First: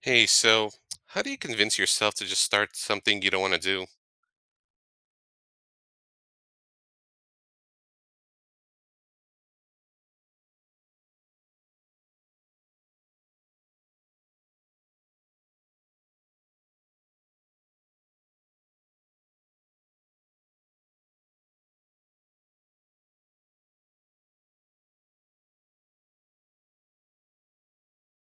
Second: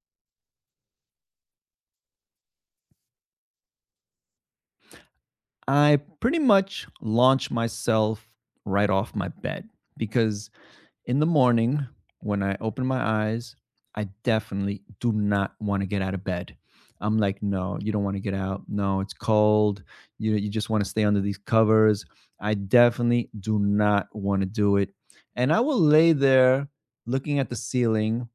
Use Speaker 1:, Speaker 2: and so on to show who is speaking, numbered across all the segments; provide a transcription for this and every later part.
Speaker 1: Hey, so how do you convince yourself to just start something you don't want to do?
Speaker 2: I pretty much launch myself right off my bed because in the morning when I open my eyes, I definitely do not want to get out of bed. I'm like, no, you don't want to get out. No, it's cold. You just want to stay under these covers. I definitely do not want to do it. And I will lay there looking at the ceiling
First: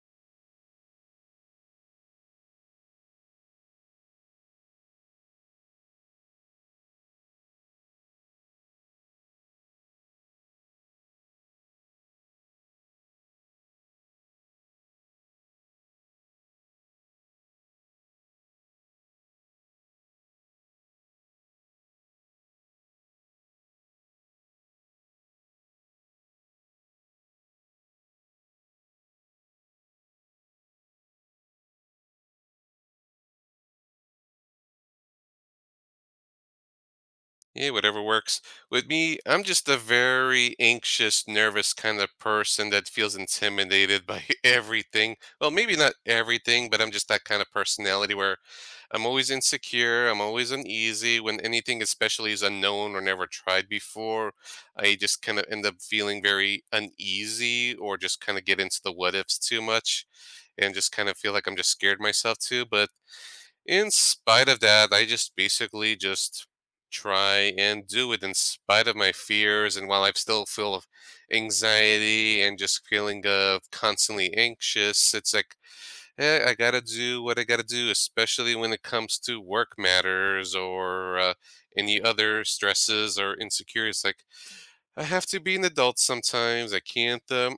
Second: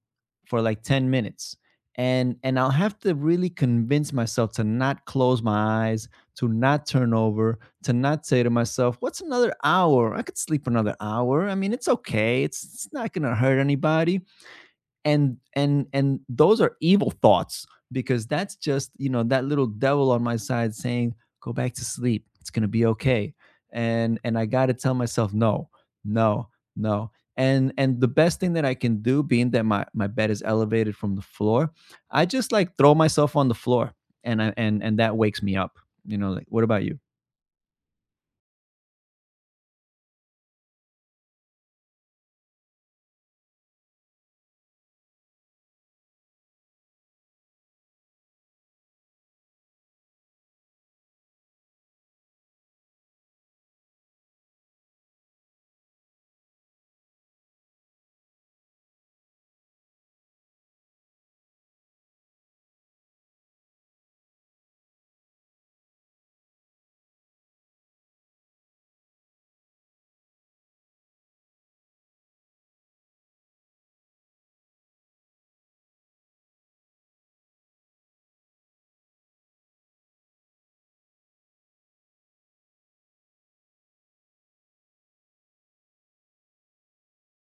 Speaker 2: for like 10 minutes. And I'll have to really convince myself to not close my eyes, to not turn over, to not say to myself, what's another hour? I could sleep another hour. I mean, it's okay. It's not going to hurt anybody. And those are evil thoughts because that's just, you know, that little devil on my side saying, go back to sleep. It's going to be okay. And I got to tell myself no. No. No. And the best thing that I can do, being that my bed is elevated from the floor, I just like throw myself on the floor and I and that wakes me up. Like what about you?
Speaker 1: Yeah, whatever works. With me, I'm just a very anxious, nervous kind of person that feels intimidated by everything. Well, maybe not everything, but I'm just that kind of personality where I'm always insecure, I'm always uneasy when anything especially is unknown or never tried before. I just kind of end up feeling very uneasy or just kind of get into the what ifs too much and just kind of feel like I'm just scared myself too, but in spite of that, I just basically just try and do it in spite of my fears. And while I still feel of anxiety and just feeling of constantly anxious, it's like, eh, I gotta do what I gotta do, especially when it comes to work matters or any other stresses or insecurities. Like, I have to be an adult sometimes. I can't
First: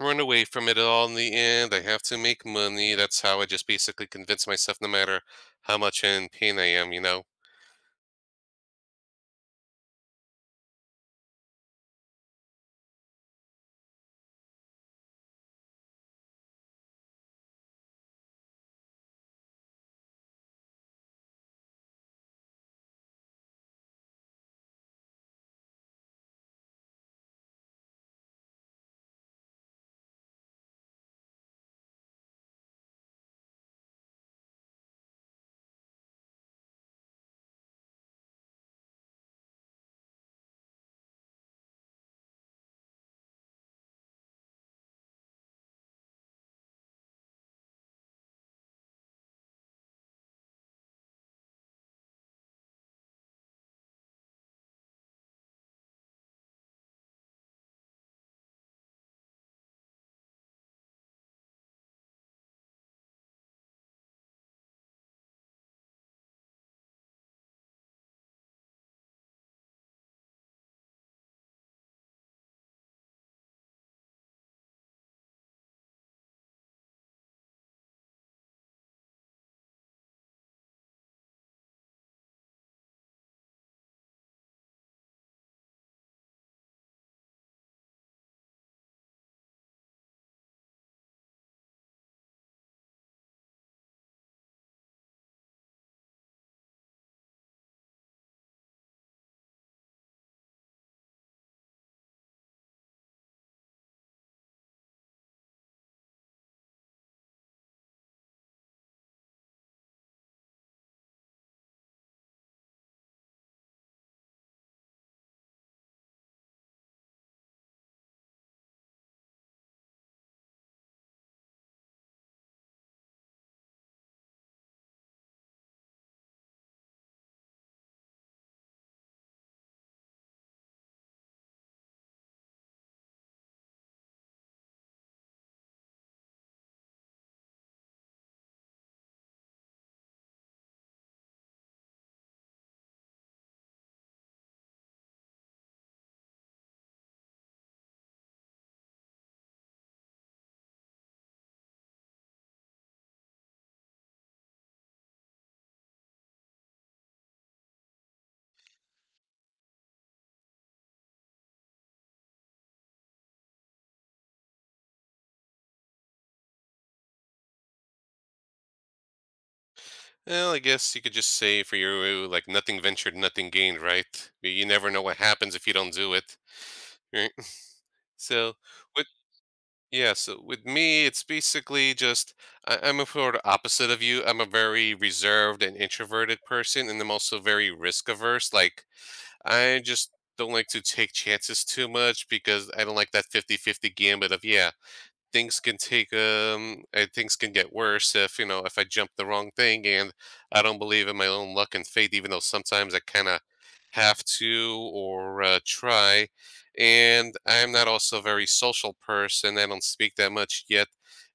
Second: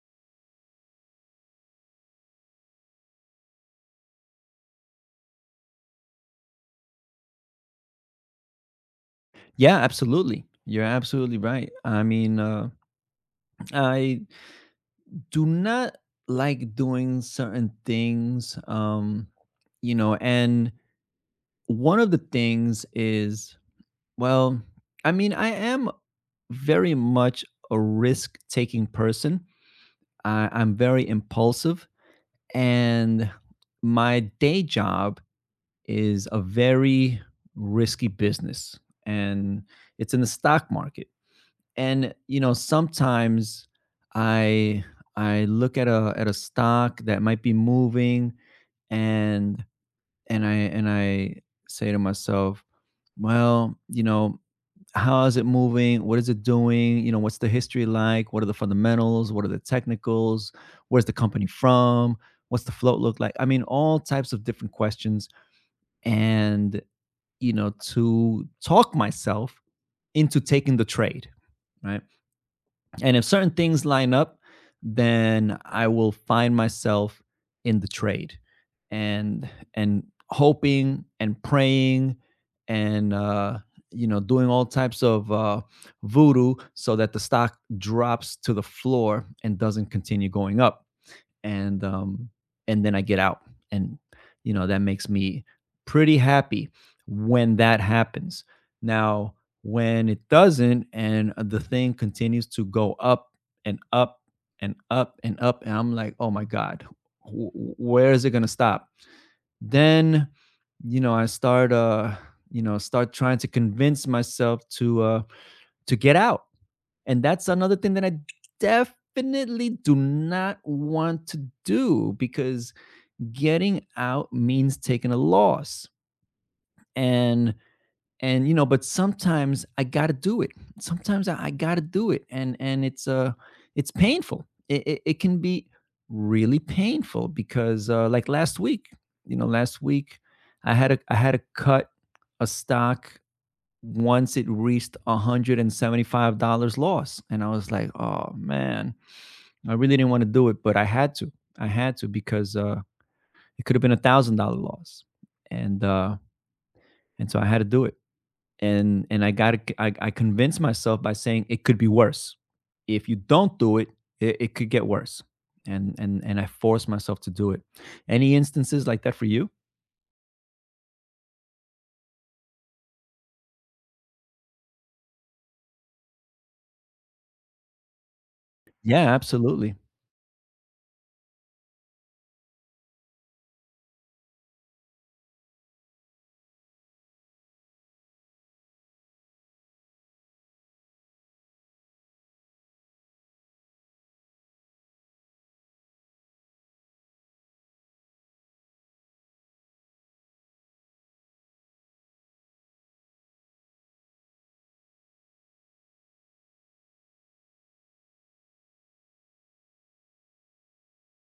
Speaker 1: run away from it all in the end. I have to make money. That's how I just basically convince myself, no matter how much in pain I am, you know?
Speaker 2: Yeah, absolutely. You're absolutely right. I mean, I do not like doing certain things, you know, and one of the things is, well, I mean, I am very much a risk taking person. I'm very impulsive, and my day job is a very risky business, and it's in the stock market. And you know, sometimes i I look at a stock that might be moving, and I say to myself, well, you know, how is it moving? What is it doing? You know, what's the history like? What are the fundamentals? What are the technicals? Where's the company from? What's the float look like? I mean, all types of different questions, and you know, to talk myself into taking the trade, right? And if certain things line up, then I will find myself in the trade, and and hoping and praying, and you know, doing all types of voodoo so that the stock drops to the floor and doesn't continue going up. And and then I get out, and you know, that makes me pretty happy when that happens. Now, when it doesn't, and the thing continues to go up and up and up and up, and I'm like, "Oh my god, where is it going to stop?" Then you know, I start you know, start trying to convince myself to get out. And that's another thing that I definitely do not want to do, because getting out means taking a loss. And and you know, but sometimes I gotta do it. Sometimes I gotta do it. And it's painful. It can be really painful because like last week, you know, last week I had a I had to cut a stock once it reached $175 loss. And I was like, oh man, I really didn't want to do it, but I had to. I had to because it could have been a $1,000 loss. And uh, and so I had to do it. And I got to, I convinced myself by saying it could be worse. If you don't do it, it could get worse. And I forced myself to do it. Any instances like that for you?
Speaker 1: Well, I guess you could just say for you, like, nothing ventured, nothing gained, right? You never know what happens if you don't do it, right? So, what
Speaker 2: Yeah, absolutely.
Speaker 1: Yeah, so with me, it's basically just I'm a sort of opposite of you. I'm a very reserved and introverted person, and I'm also very risk averse. Like, I just don't like to take chances too much because I don't like that 50-50 gambit of, yeah, things can get worse if you know if I jump the wrong thing and I don't believe in my own luck and fate even though sometimes I kind of have to or try. And I'm not also a very social person, I don't speak that much yet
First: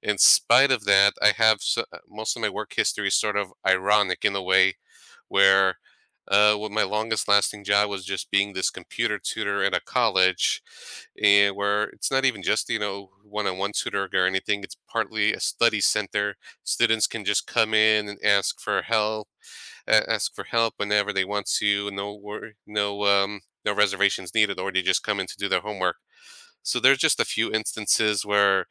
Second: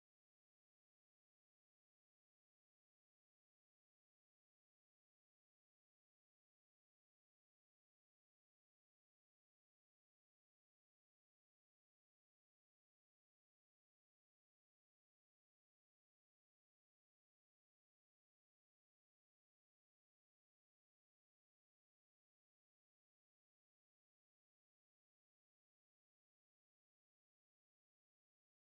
Speaker 1: in spite of that I have so, most of my work history is sort of ironic in a way where what my longest lasting job was just being this computer tutor at a college, and where it's not even just you know one-on-one tutoring or anything. It's partly a study center. Students can just come in and ask for help, ask for help whenever they want to. No, no reservations needed, or they just come in to do their homework. So there's just a few instances where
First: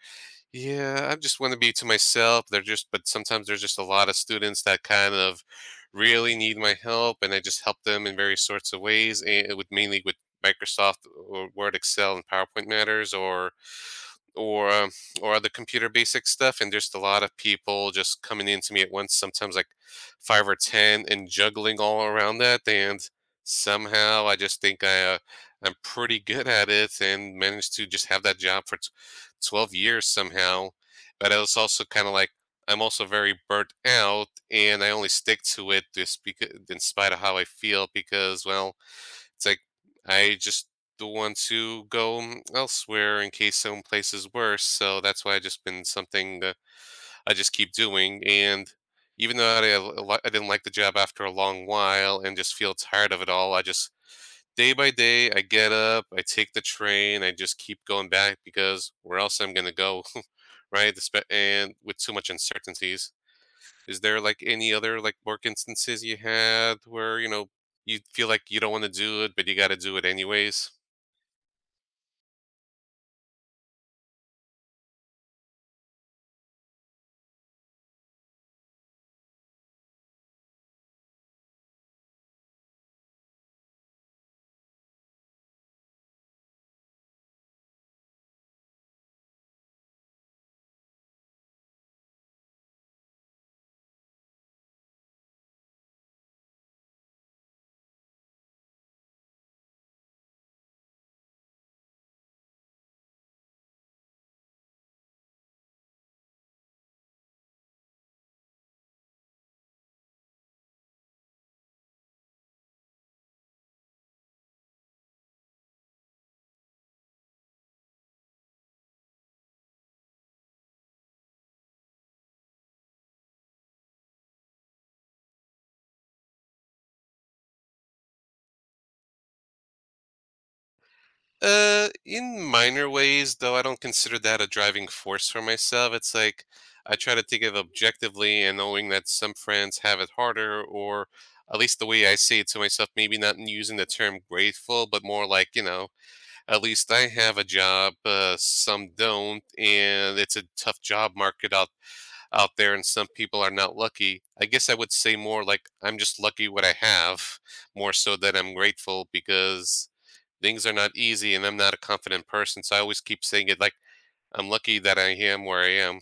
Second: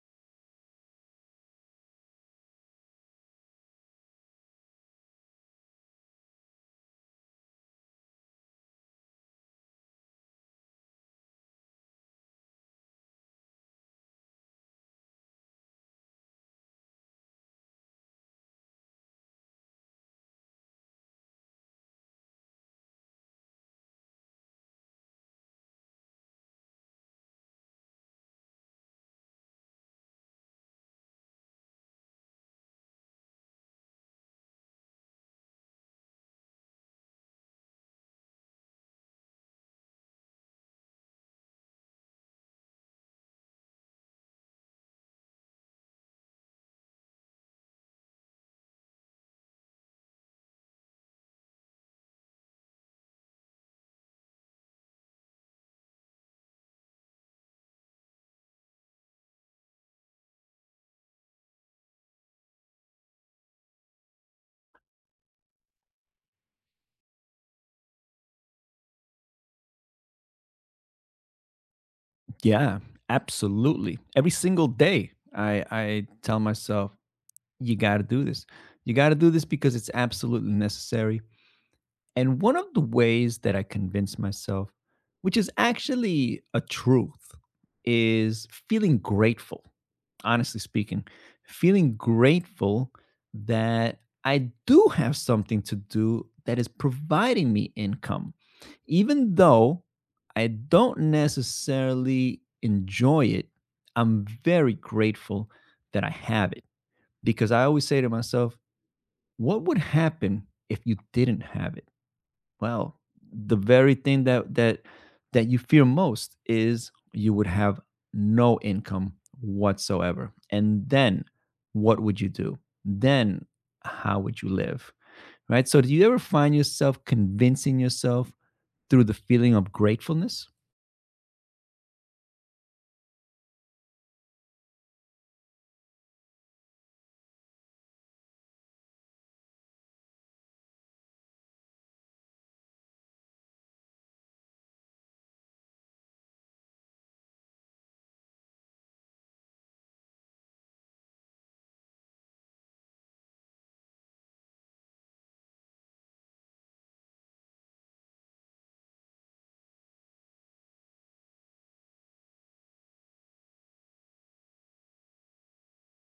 Speaker 1: yeah, I just want to be to myself. They're just, but sometimes there's just a lot of students that kind of really need my help, and I just help them in various sorts of ways, and with mainly with Microsoft or Word, Excel, and PowerPoint matters, or or uh, or other computer basic stuff. And there's a lot of people just coming into me at once sometimes like five or ten, and juggling all around that. And somehow I just think I I'm pretty good at it and managed to just have that job for 12 years somehow. But I was also kind of like, I'm also very burnt out and I only stick to it just because in spite of how I feel, because well, it's like I just don't want to go elsewhere in case some place is worse. So that's why I just been something that I just keep doing. And even though I didn't like the job after a long while and just feel tired of it all, I just day by day I get up, I take the train, I just keep going back because where else I'm gonna go, right? And with too much uncertainties. Is there, like, any other, like, work instances you had where, you know, you feel like you don't wanna do it, but you gotta do it anyways?
Speaker 2: Yeah, absolutely. Every single day, I tell myself, you got to do this. You got to do this because it's absolutely necessary. And one of the ways that I convince myself, which is actually a truth, is feeling grateful, honestly speaking, feeling grateful that I do have something to do that is providing me income, even though I don't necessarily enjoy it. I'm very grateful that I have it because I always say to myself, what would happen if you didn't have it? Well, the very thing that you fear most is you would have no income whatsoever. And then what would you do? Then how would you live? Right? So do you ever find yourself convincing yourself through the feeling of gratefulness?
Speaker 1: In minor ways, though I don't consider that a driving force for myself, it's like, I try to think of objectively and knowing that some friends have it harder, or at least the way I say it to myself, maybe not using the term grateful, but more like, you know, at least I have a job, some don't, and it's a tough job market out there and some people are not lucky. I guess I would say more like I'm just lucky what I have, more so than I'm grateful, because things are not easy and I'm not a confident person. So I always keep saying it like I'm lucky that I am where I am.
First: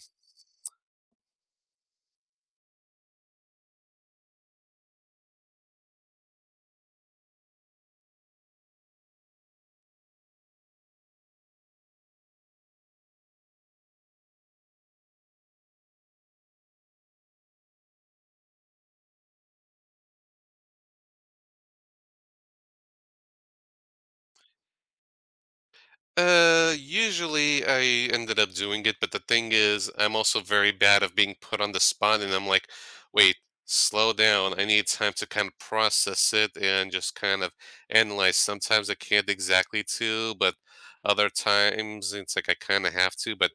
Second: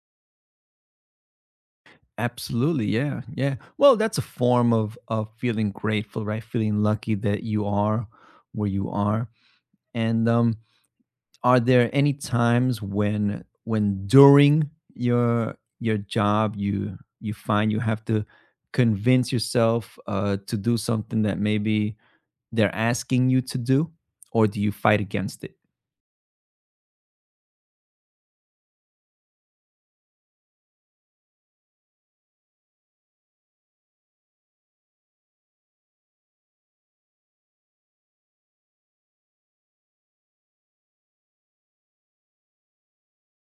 Speaker 2: Absolutely, yeah, yeah. Well, that's a form of feeling grateful, right? Feeling lucky that you are where you are, and are there any times when during your job you find you have to convince yourself to do something that maybe they're asking you to do, or do you fight against it?
Speaker 1: Usually I ended up doing it, but the thing is, I'm also very bad of being put on the spot, and I'm like, wait, slow down. I need time to kind of process it and just kind of analyze. Sometimes I can't exactly to, but other times it's like I kind of have to. But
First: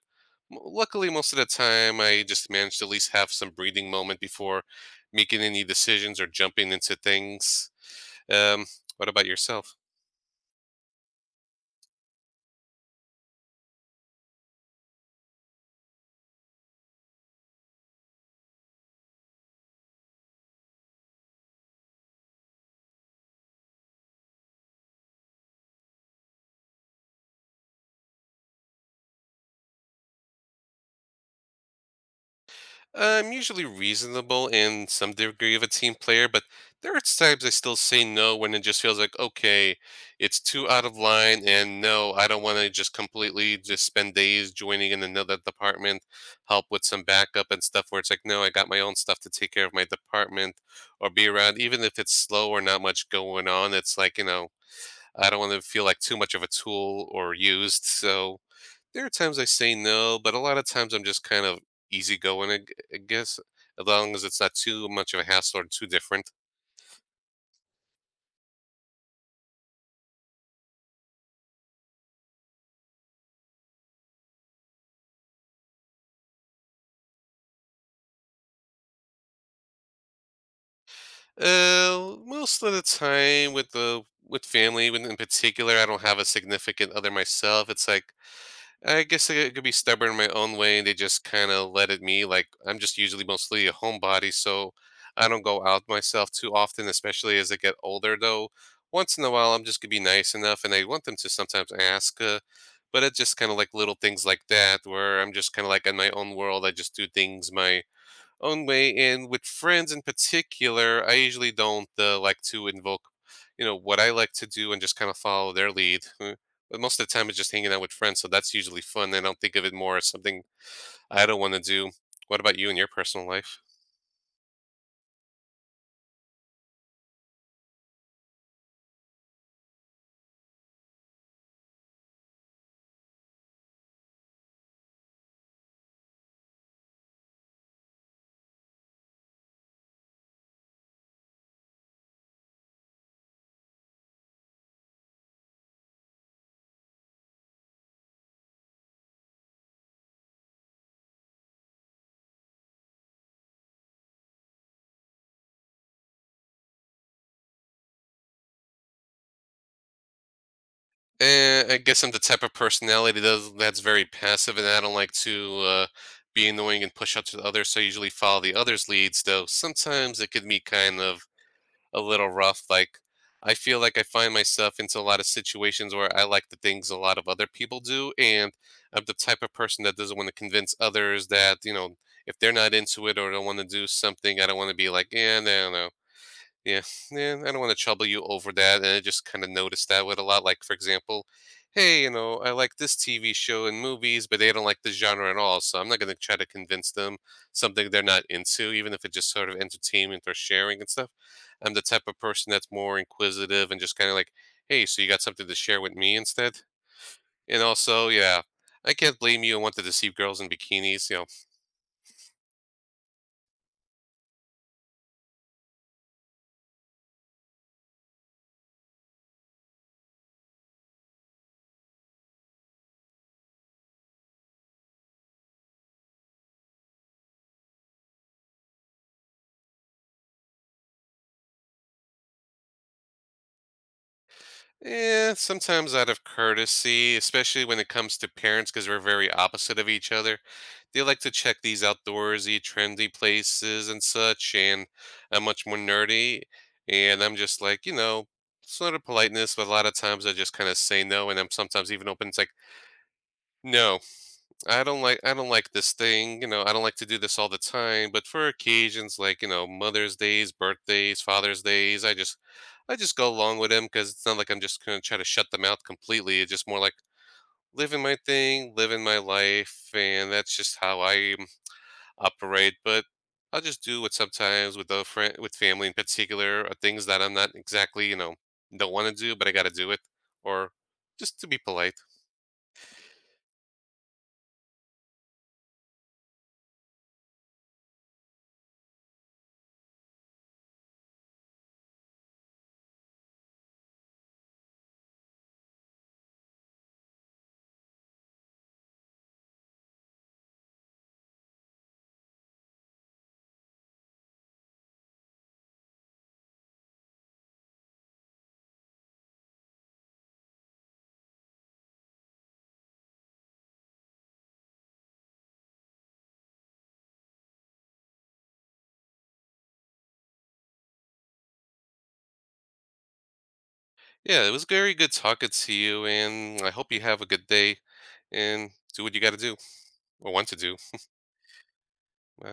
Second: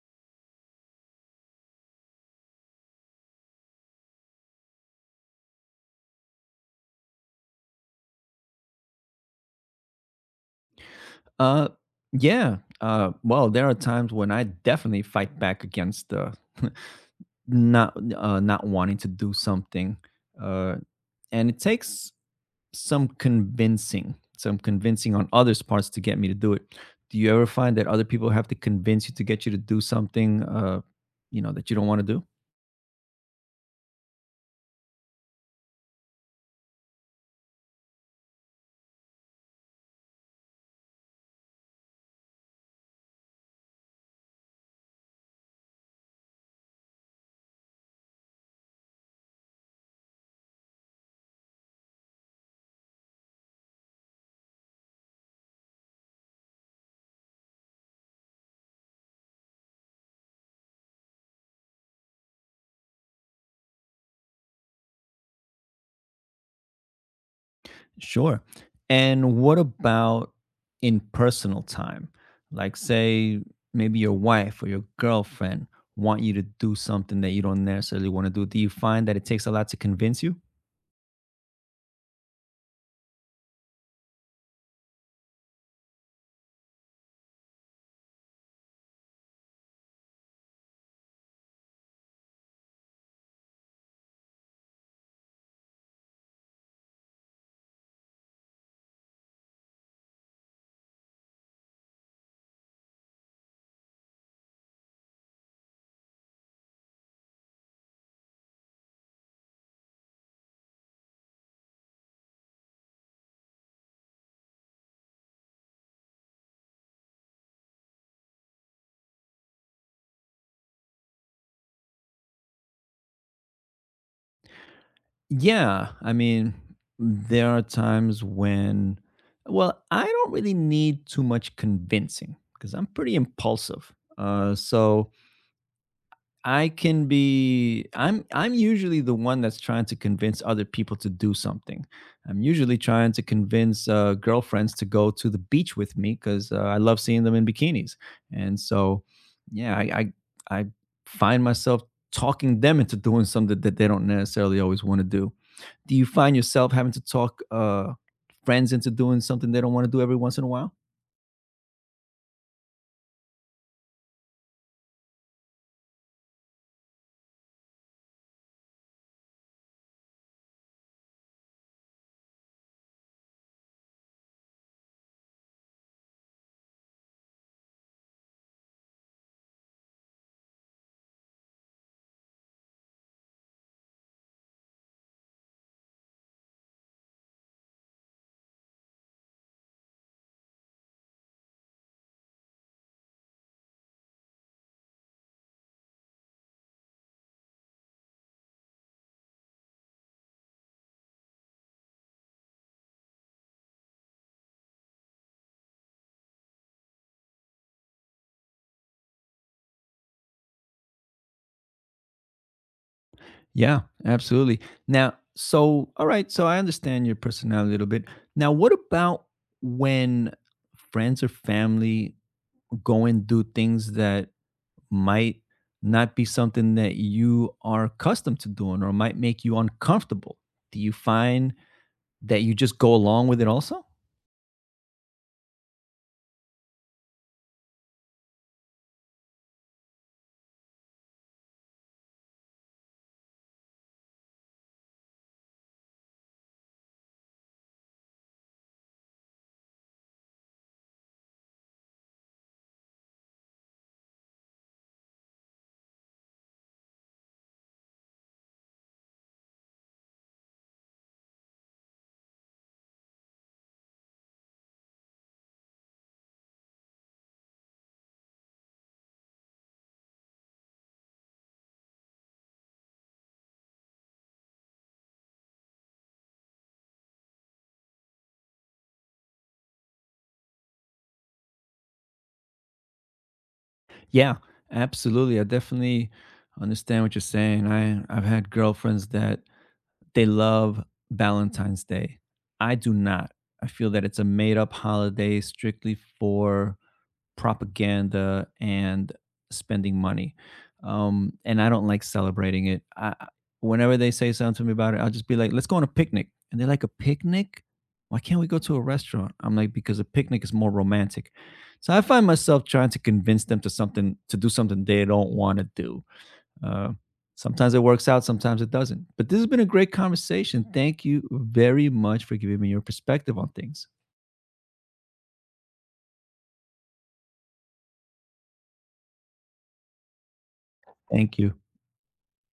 Speaker 1: luckily, most of the time, I just manage to at least have some breathing moment before making any decisions or jumping into things. Um, what about yourself?
Speaker 2: uh yeah well, there are times when I definitely fight back against not not wanting to do something. uh and it takes some convincing on others' parts to get me to do it. Do you ever find that other people have to convince you to get you to do something, you know, that you don't want to do?
Speaker 1: I'm usually reasonable in some degree of a team player, but there are times I still say no when it just feels like, okay, it's too out of line. And no, I don't want to just completely just spend days joining in another department, help with some backup and stuff where it's like, no, I got my own stuff to take care of my department or be around. Even if it's slow or not much going on, it's like, you know, I don't want to feel like too much of a tool or used. So there are times I say no, but a lot of times I'm just kind of easygoing, I guess, as long as it's not too much of a hassle or too different.
Speaker 2: Sure. And what about in personal time? Like, say, maybe your wife or your girlfriend want you to do something that you don't necessarily want to do. Do you find that it takes a lot to convince you?
Speaker 1: Most of the time with the with family, when in particular I don't have a significant other myself, it's like I guess I could be stubborn in my own way, and they just kind of let it me. Like I'm just usually mostly a homebody, so I don't go out myself too often, especially as I get older. Though once in a while, I'm just gonna be nice enough, and I want them to sometimes ask. But it's just kind of like little things like that, where I'm just kind of like in my own world. I just do things my only, and with friends in particular, I usually don't like to invoke, you know, what I like to do and just kind of follow their lead. But most of the time, it's just hanging out with friends, so that's usually fun. I don't think of it more as something I don't want to do. What about you in your personal life?
Speaker 2: Yeah, I mean, there are times when, well, I don't really need too much convincing because I'm pretty impulsive. So I can be, I'm usually the one that's trying to convince other people to do something. I'm usually trying to convince girlfriends to go to the beach with me because I love seeing them in bikinis. And so, yeah, I find myself talking them into doing something that they don't necessarily always want to do. Do you find yourself having to talk friends into doing something they don't want to do every once in a while?
Speaker 1: Eh, I guess I'm the type of personality that's very passive, and I don't like to be annoying and push out to the others. So I usually follow the others' leads, though sometimes it could be kind of a little rough. Like, I feel like I find myself into a lot of situations where I like the things a lot of other people do, and I'm the type of person that doesn't want to convince others that you know if they're not into it or don't want to do something, I don't want to be like, yeah, no, no. Yeah, yeah, I don't want to trouble you over that. And I just kind of noticed that with a lot. Like, for example, hey, you know, I like this TV show and movies, but they don't like this genre at all. So I'm not going to try to convince them something they're not into, even if it's just sort of entertainment or sharing and stuff. I'm the type of person that's more inquisitive and just kind of like, hey, so you got something to share with me instead? And also, yeah, I can't blame you and want to deceive girls in bikinis, you know.
Speaker 2: Yeah, absolutely. Now, so all right, so I understand your personality a little bit. Now, what about when friends or family go and do things that might not be something that you are accustomed to doing or might make you uncomfortable? Do you find that you just go along with it also?
Speaker 1: Eh, sometimes out of courtesy, especially when it comes to parents, because we're very opposite of each other. They like to check these outdoorsy, trendy places and such, and I'm much more nerdy. And I'm just like, you know, sort of politeness, but a lot of times I just kind of say no, and I'm sometimes even open. It's like, no, I don't like this thing, you know, I don't like to do this all the time, but for occasions like, you know, Mother's Days, birthdays, Father's Days, I just go along with them because it's not like I'm just gonna try to shut them out completely. It's just more like living my thing, living my life, and that's just how I operate. But I'll just do what sometimes with the friend with family in particular are things that I'm not exactly, you know, don't want to do, but I gotta do it. Or just to be polite.
Speaker 2: Yeah, absolutely. I definitely understand what you're saying. I I've had girlfriends that they love Valentine's Day. I do not. I feel that it's a made up holiday strictly for propaganda and spending money. And I don't like celebrating it. Whenever they say something to me about it, I'll just be like, let's go on a picnic. And they're like, a picnic? Why can't we go to a restaurant? I'm like, because a picnic is more romantic. So I find myself trying to convince them to something, to do something they don't want to do. uh, sometimes it works out, sometimes it doesn't. But this has been a great conversation. Thank you very much for giving me your perspective on things.
Speaker 1: Yeah, it was very good talking to you, and I hope you have a good day. And do what you got to do or want to do.
Speaker 2: Thank you.
Speaker 1: uh,